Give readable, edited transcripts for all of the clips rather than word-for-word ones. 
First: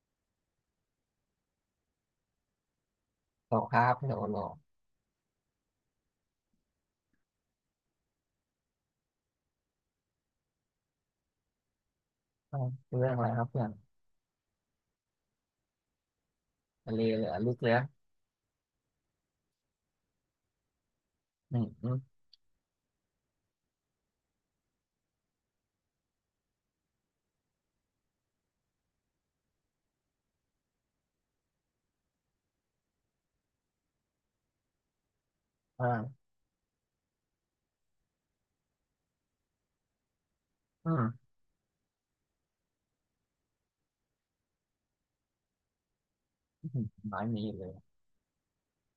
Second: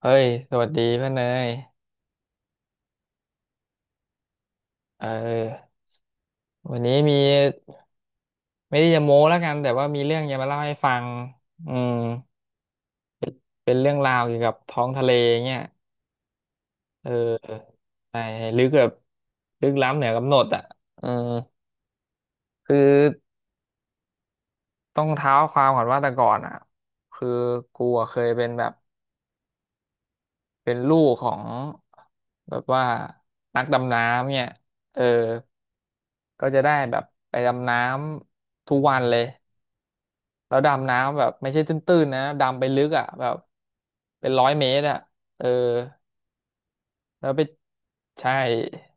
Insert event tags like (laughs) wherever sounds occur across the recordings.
เฮ้ยสวัสดีเพื่อนเนยตกครับโดนหลอกเออวันนี้มีไม่ได้จะโม้แล้วกันแต่ว่ามีเรื่องจะมาเล่าให้ฟังอืมอ่าวเรื่องอะไรครับเพื่อนเป็นเรื่องราวเกี่ยวกับท้องทะเลเงี้ยทะเลเเหลือลึกเลยออใช่ลึกแบบลึกล้ำเหนือกำหนดอ่ะเอออืมอืมคือต้องเท้าความก่อนว่าแต่ก่อนอ่ะคือกูอะเคยเป็นแบบเป็นลูกของแบบว่านักดำน้ำเนี่ยเอออ่าก็จะได้แบบไปดำน้ำทุกวันเลย แล้วอืดำน้ำแบมบไม่ใช่ตื้นๆนะดำไปลึกอ่ะแบบเป็นร้อยเมตรอ่ะเอออื้น้อยแล้วไปมีเลยใช่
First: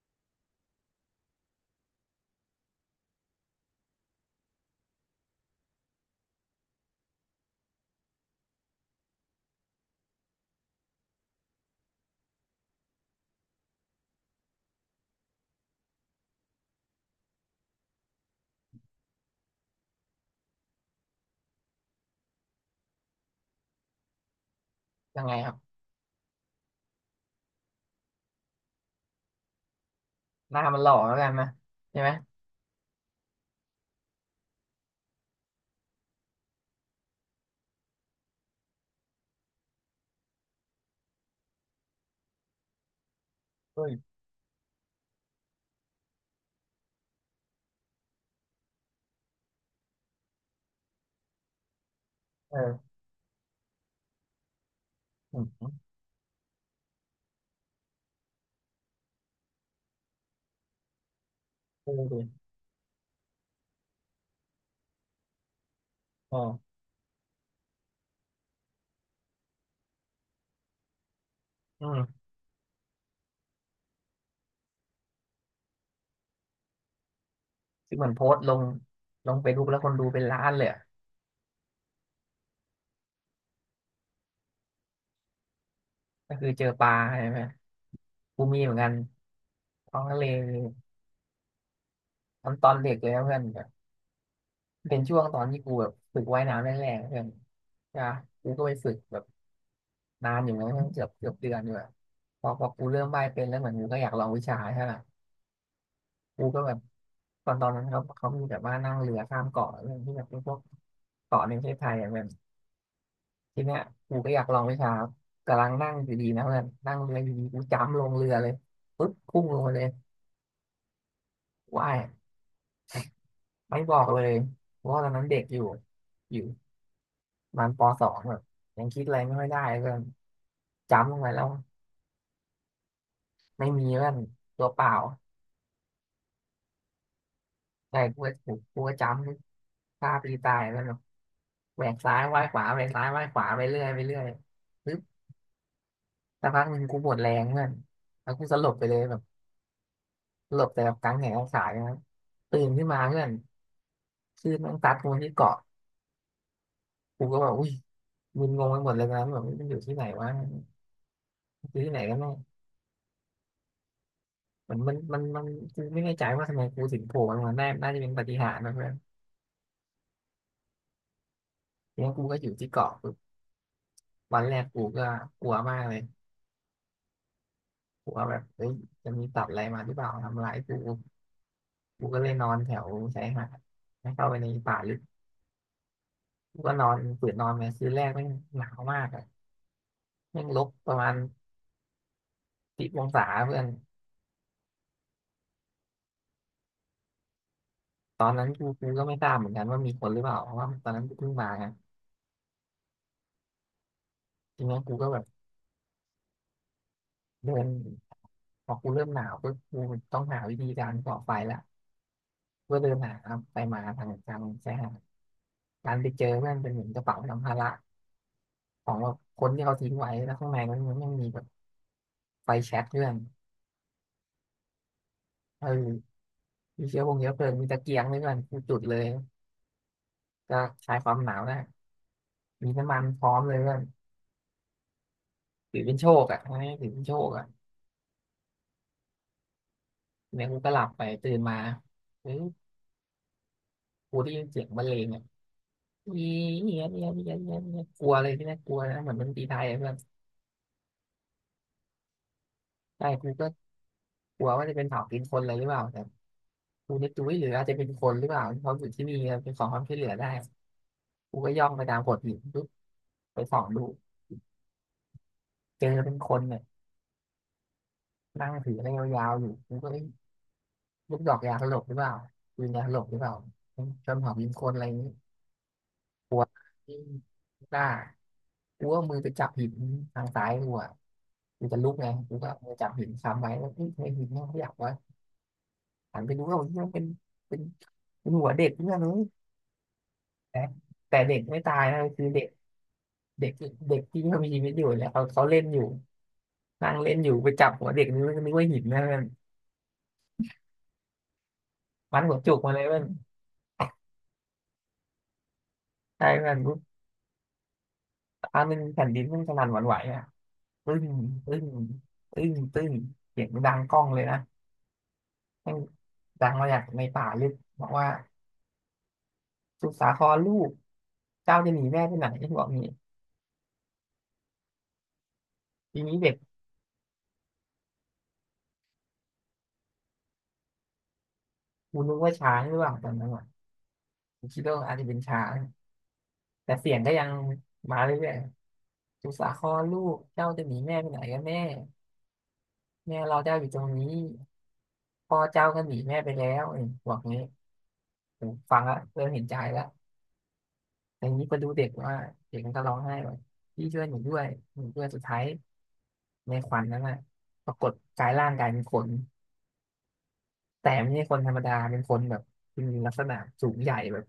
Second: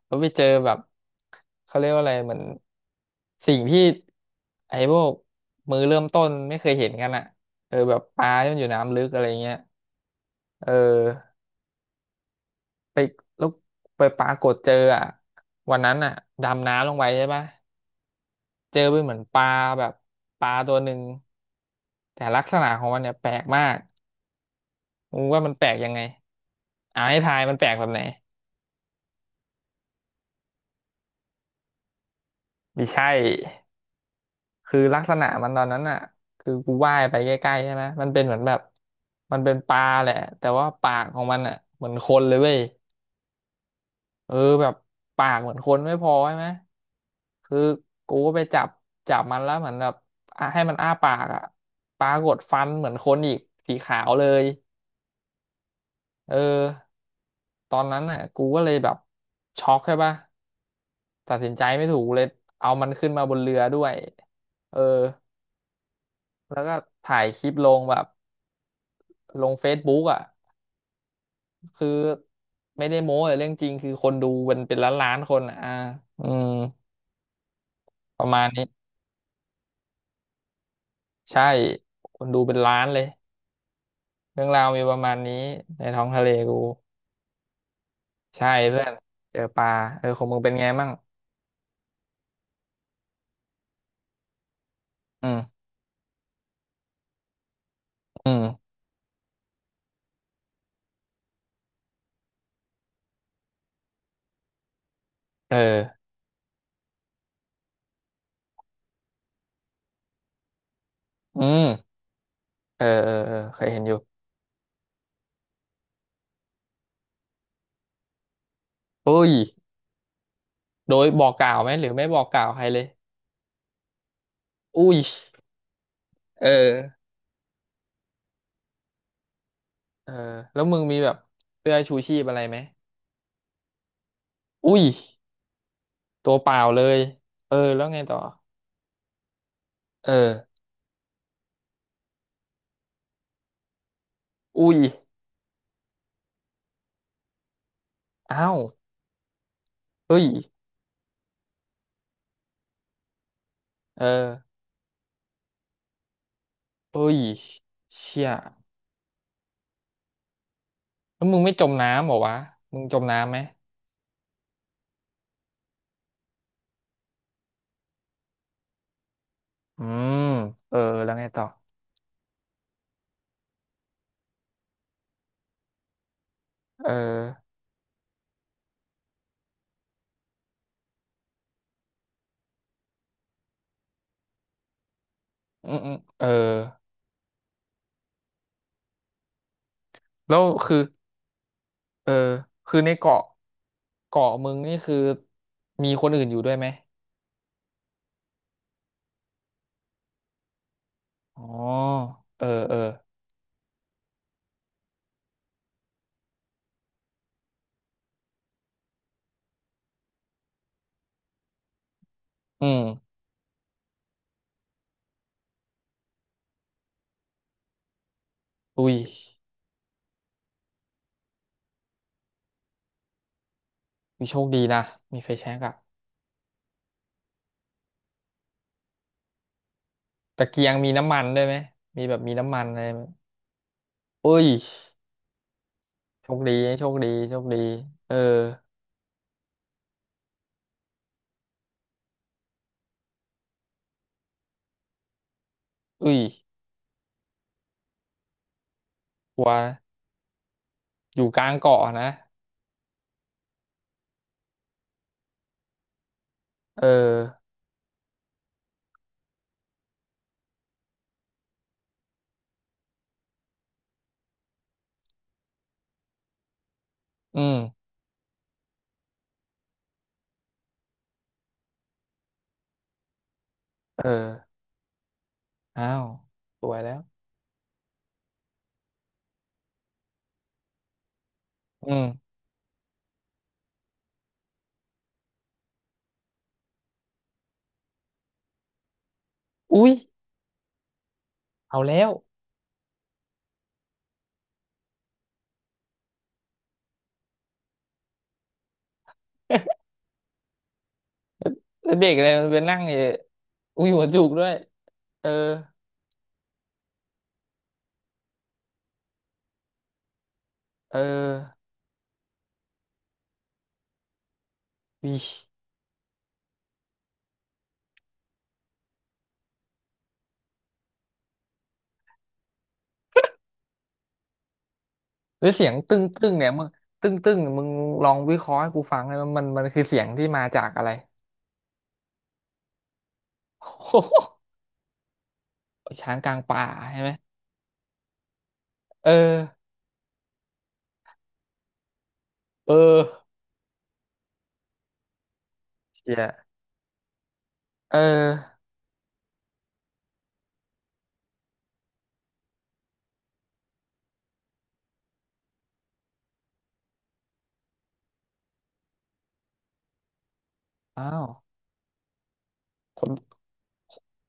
แล้วไปเจอแบบเขาเรียกว่าอะไรเหมือนสิ่งที่ไอ้พวกมือเริ่มต้นไม่เคยเห็นกันอ่ะเออแบบปลาที่มันอยู่น้ำลึกอะไรเงี้ยเออไปแล้วไปปรากฏเจออ่ะวันนั้นอ่ะดำน้ำลงไปใช่ปะเจอไปเหมือนปลาแบบปลาตัวหนึ่งแต่ลักษณะของมันเนี่ยแปลกมาก มึยังงไงว่าคมันรับแปลกยังไงให้ทายมันแปลกแบบไหนหน้ามันหล่อแล้วกันนะใช่ไหมไม่ใช่คือลักษณะมันตอนนั้นอ่ะคือกูว่ายไปใกล้ๆใช่ไหมมันเป็นเหมือนแบบมันเป็นปลาแหละแต่ว่าปากของมันอ่ะเหมือนคนเลยเว้ยเฮ้ยเออแบบปากเหมือนคนไม่พอใช่ไหมคือกูก็ไปจับจับมันแล้วเหมือนแบบอ่ะให้มันอ้าปากอ่ะปรากฏฟันเหมืเอออนคนอีกสีขาวเลยอืมอืมเออตอนนั้นอ่ะกูก็เลยแบบช็อกใช่ปะ ตัดสินใจไม่เออถูกดิเลยเอามันขึ้นมาบนเรือด้วยเอออ๋อแล้วก็ถ่ายคลิปลงแบบลงเฟซบุ๊กอ่ะอืคือมไม่ได้โม้แต่เรื่องจริงคือคนดูเป็นล้านล้านคนอะอ่าอืมคือเหมือนโพประสมาต์ณลงนี้ ลงเฟซบุ๊กแล้วคนดูเป็นล้านเลยอะใช่ คนดูเป็นล้านเลย เรื่องราวมีประมาณนี้ในท้องทะเลก็คือกูเจอปลาใช่ไหมกูใช่มีเหมือนเพื่อกันนเจอปลาท้อเองอทะขอเลงมึงเป็นไงมั่งตอนเด็กเลยนะเพื่อนแบบเป็นช่วอืงตอนมที่กูแบบฝึกว่ายน้ำแรกๆเพื่อนนะอืกูก็มไปฝึกแบบ นานอยู่นะั้งเกือบเกือบเดือนอยู่อะพอกูเริ่มว่ายเป็นแล้วเหมือนกูก็อยากลองวิชาใช่ป่ะเออกูก็แบบตอนนั้นเขามีแบบว่านั่งเรือข้ามเกาะเรื่องที่แบบเป็นพวกอืเกาะในปมระเทศไทยอะแบบเออเออเออเคทียเนี้เห็ยนอยู่กูก็อยากลองวิชากำลังนั่งอยู่ดีนะเพื่อนนั่งเรืออยู่ดีกูจ้ำลงเรือเลยปึ๊บอุ้ยพุ่งลงไปเลยโดยบอกกล่าวไหมหรืว่าอยไม่บอกกล่าวใครเลยไม่บอกเลยเพราะอุ้ยว่าตอนนั้นเด็กอยู่อยู่เออ ประมันปสองแบบยังคิดอะไรไม่ค่อยได้เพื่อนเออแล้วมึงมีแบจ้ำลบงไปแล้วเสื้อชูชีพอะไรไหมไม่มีเพื่อนตัวอุ้เปยล่าตัวเปล่าเลยเออแล้วไงใช่ต่อกูก็ถูกกูก็จำเอฆ่าปีตาอยแล้ว แหวกซ้ายว่ายขวาแหวกซ้ายว่ายขวาไปเรื่อยไปเรื่อยอุ้ยปึ๊บสักพักหนึ่งกูหมดแรงเพื่อนแล้วกูอ้าสวลบไปเลยแบบเฮ้ยสลบแต่แบบกลางแหงกลางขาเลยนะครับตื่นขึ้นมาเพื่อนเออคลื่นแมันซัดกูมาที่เกาะเฮ้ยกูก็แบบอุ้ยเชี่ยมึนงงไปหมดเลยนะแบบมันอยู่ที่ไหนวะแล้วมึงไม่จมอยู่ที่ไหนน้ำเหรกัอนแน่วะมึงจมน้ำไหมมันกูไม่แน่ใจว่าทำไมกูถึงโผล่มนมาได้น่าจะเป็นปาฏิหาริย์นะเพื่อนอืมเออแล้วไงต่อทีนี้กูก็อยู่ที่เกาะปึ๊บวันแรกกูก็กลัวมากเลยเออกลัวแบบเฮ้ยจะมีสัตว์อะไรมาหรือเปล่าทำร้ายกู กูก็เลยนอนแถวชายหาดแล้วเข้าไปในป่าลึกอืมอืมเออกูก็นอนฝืนนอนไปคืนแรกแม่งหนาวมากอ่ะแล้วแม่งลบคือประมาณเออคือสิในบองเกาะศาเพื่อนเกาะมึงนี่คือมีคนอื่นอยู่ด้วยไหมตอนนั้นกูก็ไม่ทราบเหมือนกันว่ามีคนหรือเปล่าเพราะว่าตอนนั้นกูเพิ่งอ๋อมาไงเออเออทีนี้กูก็แบบเดินพอกูเริ่มหนาวก็กูต้องหาวิธีการก่อไฟละอืก็เดินมหาไปมาทางชายหาดการไปเจอเพื่อนเป็นเหมือนกระเป๋าสัมภาระขอุ้อยงแบบคนที่เขาทิ้งไว้แล้วข้างในมันยังมีแบบไฟแช็กเพื่อนมีโชคดีนะมีไฟแช็กเออะ อมีเชื้อพงเชื้อเพลิงมีตะเกียงด้วยกันกูจุดเลย ตะก็เกียงคมีลายคน้ำวามมันหนาด้ววยไหได้มมีแบบมีน้ำมันมีอะไรน้ำมัไหมนพร้อมเลยเพื่อนอุ้ยถือเป็นโชคโชคอ่ะดีทำใหโชถือคเป็นดีโชคโชคอ่ะดีเออเนี่ยกูก็หลับไปตื่นมาเฮ้ยกูได้ยินเสียงบรรเลงอ่ะอุ้ยเยียเยียเยียเยียเยียกลัวเลยที่แรกกลัวนะเหมือนมันตกลัรีวไทยอะเพื่อนอยู่กลางเกาะนะใช่กูก็กลัวว่าจะเป็นเผากินคนอลยรหรือเปล่าแต่เออกูนึกดูหรืออาจจะเป็นคนหรือเปล่าที่เขาอยู่ที่นี่เป็นของความช่วยเหลือได้กูก็ย่องไปตามโขดหินปุ๊บไปส่องดูเจอเป็นคนเนี่ยอืมนั่งถืออะไรยาวๆอยู่กูก็เอ้ยลูกดอกยาสลบหรือเปล่าปืนยาสลบหรือเปล่าเป็นเออเผากินคนอะไรอย่างนี้ อ้าวกลัวสวยแล้วหน้ากูก็อามือไปจับหินทางซ้ายกูอ่ะกูจะลุอืกไงกูมก็อมือจับหินค้ำไว้แล้วเฮ้ยทำไมหินมันขยับวะหันไปดูเอ้าเฮ้ยมันเป็นเป็นหัวเด็กเพื่อนเลยอุ้ย แต่แต่เด็กไม่ตาเอายนะแล้ว คือเด็กเด็กเด็กที่เขามีชีวิตอยู่เนี่ยเขาเล่นอยู่นั่งเล่นอยู่ไปจับหัวเด็กนี่มันนึกว่าหินนะมัน (laughs) แล้วเด็กมันอะไรหัวมันจุไปกมานั่เลงยอยู่มันอุ้ยหัวจุกด้วย เออใช่มันปุ๊บอันนึงแผ่นดินมันสนั่นหวั่นไหวอ่ะเอปึ้องปึ้งปึ้งปึ้งเสียงดังก้องเลยนะวิแม่งดังมาจากในป่าลึกบอกว่า สุดสาครลูกเจ้าจะหนีแม่ไปไหนบอกนี่หรือเสียงตึ้ทีงนี้ตึ้เด็งกเนี่ยมึงตึ้งตึ้งมึงลองวิเคราะห์ให้กูฟังเลยมันคือเสียงที่มาจากอะไร กูนึกว่าช้างหรือเปล่าตอนนั้นอ่ะ (laughs) โโห กูคิดว่าอาจจะเป็นช้าง (laughs) ช้างกลางป่าแต่เสียใช่งไหมก็ยังมาเรื่อยเออ ๆสุดสาครลูกเจ้าจะหนีแม่ไปไหนกันแม่เออแม่เราเจ้าอยู่ตรงนี้พ่อเจ้าก็หนีเชี่แม่ยไปแล้วเอ้ยบอกงี้เอผมอฟังแล้วเริ่มเห็นใจแล้วแต่ทีนี้ไปดูเด็กว่าเด็กมันก็ร้องไห้ว่าพี่ช่วยหนูด้วยหนูด้วยสุดท้ายในขวัญนั้นน่ะปรากฏกายร่างกายเป็นคนแต่ไม่อ้าใช่วคนธรรมดาเป็นคนแบบมีคลันกษณะสูงใหญ่แบบ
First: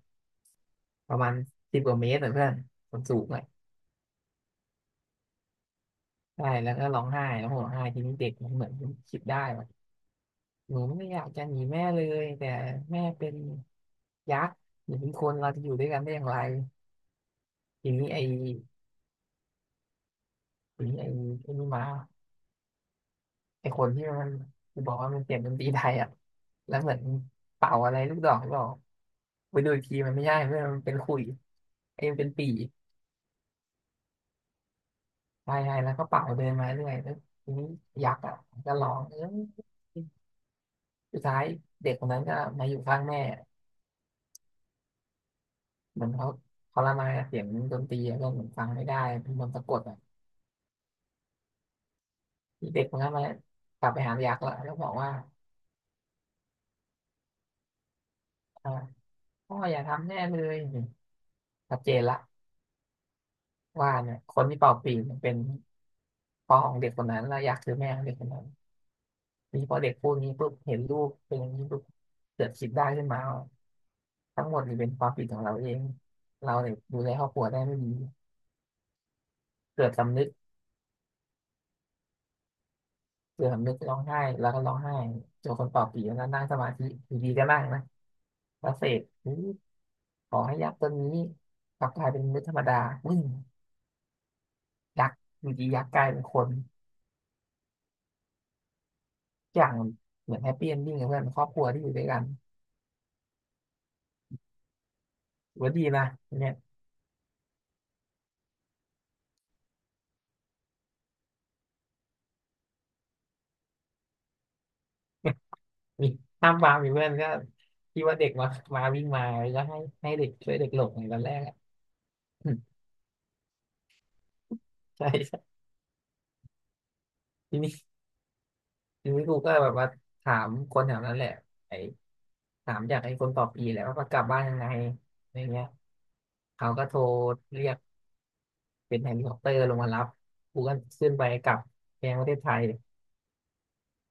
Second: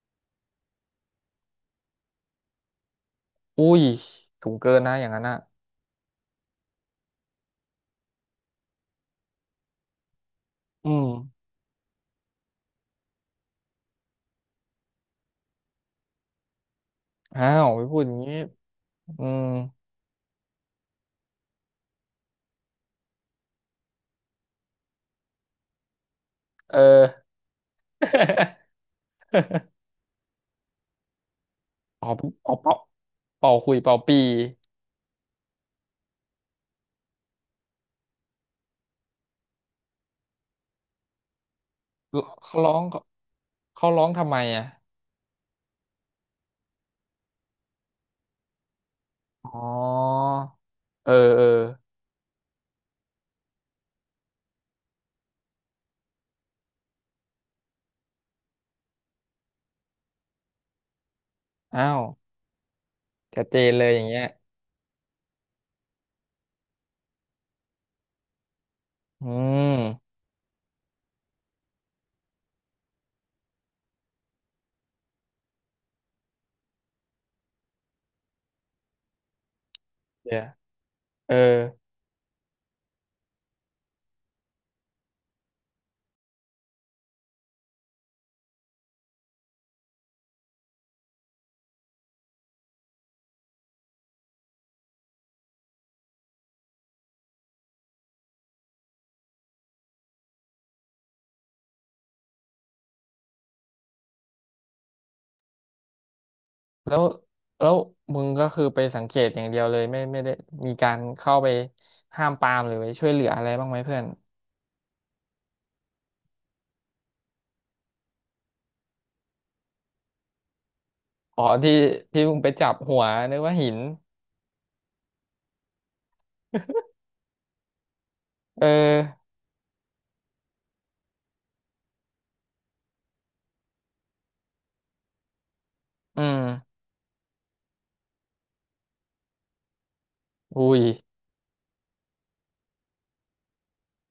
ประมาณสิบกว่าเมตรอะเพื่อนคนสูงเลยอุ้ยสูงเกินนะอย่างนั้นอ่ะใช่แล้วก็ร้องไห้แล้วผมร้องไห้ทีนี้เด็กมันเหมือนคิดได้ว่าหนูอืไม่มอยากจะหนีแม่เลยแต่แม่เป็นยักษ์หนูเป็นคนเราจะอยู่ด้วยกันได้อย่างไรอ้าวไม่ทีพูดนี้อย่างไอ้นี้อืมทีนี้ไอ้ไอ้นี่มาไอ้คนที่มันบอกว่ามันเปลียงดนตรีไทยอ่ะแล้เอวเหมือนอ เป่าอะไรลูกดอกหรือเปล่า (laughs) ไปดูอีกทีมันไม่ใช่เพื่อนมันเป็นขุยไอ้เป่ามันเป็นปี่เป่าเป่าเป่าคุยเป่าปีใช่ใช่แล้วก็เป่าเดินมาเรื่อยแล้วทีนี้ยักษ์อ่ะมันก็ร้องเออ สุดท้ายเด็กคนนั้นก็เขามาร้ออยู่งข้างแม่เขาร้องทำไมอ่ะเหมือนเขาเขาละมายเสียงดนตรีก็เหมือนฟังไม่ได้เป็นมนต์อ๋อสะกดอ่ะเออเออที่เด็กคนนั้นมากลับไปหายักษ์ละแล้วบอกว่าอ่าพ่ออย่าทำแน่เลยชัดอ้าเจนวละชัดเจนเลยว่าอย่างเนี่ยเงี้ยคนที่เป่าปีเนเป็นพ่อของเด็กคนนั้นและยักษ์คือแม่ของเด็กคนนั้นอืนี่พอเด็กพูมดนี้ปุ๊บเห็นลูกเป็นอย่างนี้ปุ๊บเกิดคิดได้ขึ้นมาว่าทั้งหมดนี่เป็นความผิดของเราเองเราเนี่ยดูแลครอบครัวได้ไม่ดีเกิดสำนึก เดี๋ยวเออเสื่อมนึกร้องไห้แล้วก็ร้องไห้เจอคนเป่าปีแล้วนั่งสมาธิอยู่ดีก็นั่งนะแล้วเสกอุ๊ยขอให้ยักษ์ตัวนี้กลับกลายเป็นมนุษย์ธรรมดาวิ่งยักษ์อยู่ดียักษ์กลายเป็นคนทุกอย่างเหมือนแฮปปี้เอนดิ้งกับเพื่อนครอบครัวที่อยู่ด้วยกันถือว่าดีนะเนี่ย แล้วแล้วมึงก็คือไปสังเกตอย่างเดียวเลยไม่ได้มีการเข้าไปห้ามปรามหรือไปช่วยเหลืออะไรบ้างไหมเพื่อน (laughs) มีห้ามวางมีเพื่อนก็ที่ว่าเด็กมามาวิ่งมาแล้วก็ให้เด็กช่วยเด็กหลบในตอนแรอ๋กออ่ะ ที่มึงไปจับ (laughs) หัวนึกว่าหินใช่ใช่ทีนี้เอทีนี้อกูก็แบบว่าถามคนแถวนั้นแหละไอ้ถามอยากให้คนต่อปีแหละว่าเขากลับบ้านยังไงอะไรเงี้ย อืมเขาก็โทรเรียกเป็นเฮลิคอปเตอร์ลงมารับกูก็อุ้ยขึ้นไปกลับแกงประเทศไทย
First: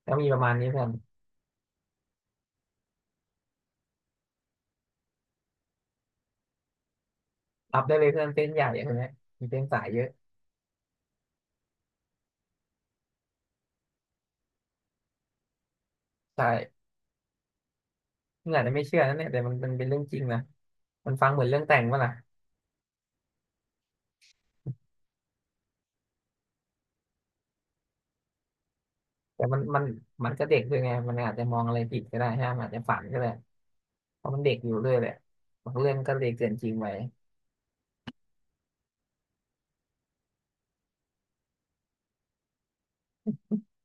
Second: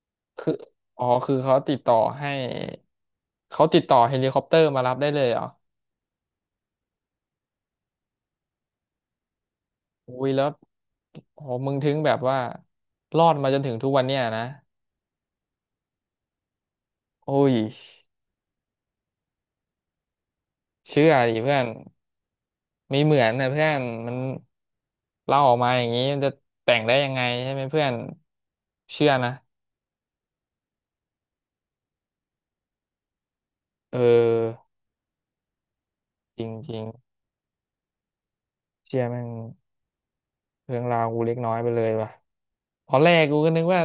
ก็มีประคืมาอณนี้เพื่อนอ๋อคือเขาติดต่อให้เขาติดต่อเฮลิคอปเตอร์มารับได้เลยเหรอรับได้เลยเพื่อนเส้นใหญ่อะไรเนี้ยมีเส้นสายเยอะอุ้ยแล้วโอ้มึงถึงแบบว่ารอดมาจนถึงทุกวันเนี้ยนะใช่โอ้ยมึงอาจจะไม่เชื่อนะเนี่ยแต่มันเป็นเรื่องจริงนะเชื่มัอนฟังดิเหมือนเพื่เรื่อองนแต่งป่ะล่ะไม่เหมือนนะเพื่อนมันเล่าออกมาอย่างนี้มันจะแต่งได้ยังไงใช่ไหมเพื่อนเชื่อนะแต่มันก็เด็กด้วยไงมันอาจจะมองอะไรผิดก็ได้ฮะมันอาจจะฝันก็ได้เอเพราะมันเด็กออยู่ด้วยแหละบางเรื่องก็เลยจรเกินจริงิงไปๆเชื่อแม่งเรื่องราวกูเล็กน้อยไปเลยว่ะ ตอนแรกกูก็นึกว่า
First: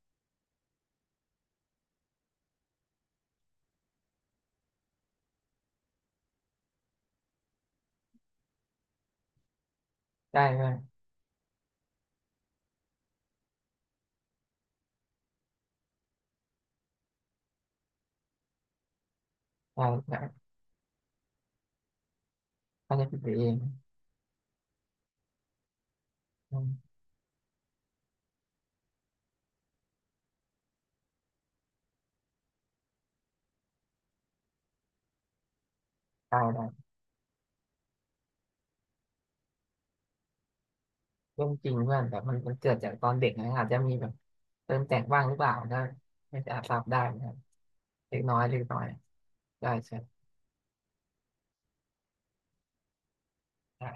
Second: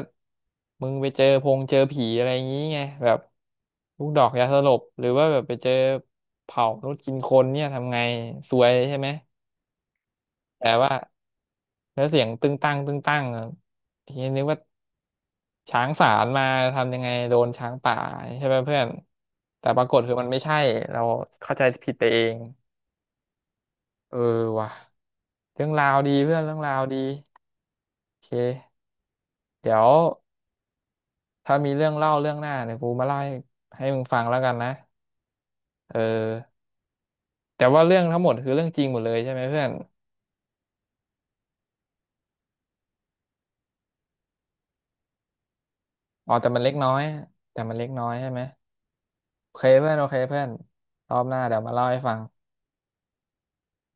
มึงไปเจอพงเจอผีอะไรอย่างงี้ไงแบบลูกดอกยาสลบหรือว่าแบบไปเจอเผามนุษย์กินคนเนี่ยทำไงซวยใช่ไหมได้ไหมแต่ได้คว่ารับแล้วเสียงตึงตั้งตึงตั้งอะทีนี้นึกว่าช้างสารมาทำยังไงโดนช้างป่าใช่ไหมเพื่อนแต่ปรากฏคือมันไม่ใช่เราเข้าใจผิดไปเองอาจจะผิดไปเองเออว่ะเรื่องราวดีเพื่อนเรื่อืองราวมดีโอเคเดี๋ยว ถ้ามีเรื่องเล่าเรื่องหน้าเดี๋ยวกูมาเล่าให้ให้มึงฟังแล้วกันนะเออได้ได้แต่ว่าเรื่องทั้งหมดคือเรื่องจริงหมดเลยใช่ไหมเพื่อนเรื่องจริงเพื่อนแต่มันเกิดจากตอนเด็กนะอาจจะมีแบบ เติมแต่งว่างหรือเปล่านะอ๋อไม่แต่จะมัอานจเล็ทกราบน้อได้ยนะครับแต่มันเล็กน้อยเล็กใช่น้อไหมยเล็กน้อยโอเคได้เพื่อนโอเคใช่เพื่อนรอบหน้าเดี๋ยวมาเล่าให้ฟังได้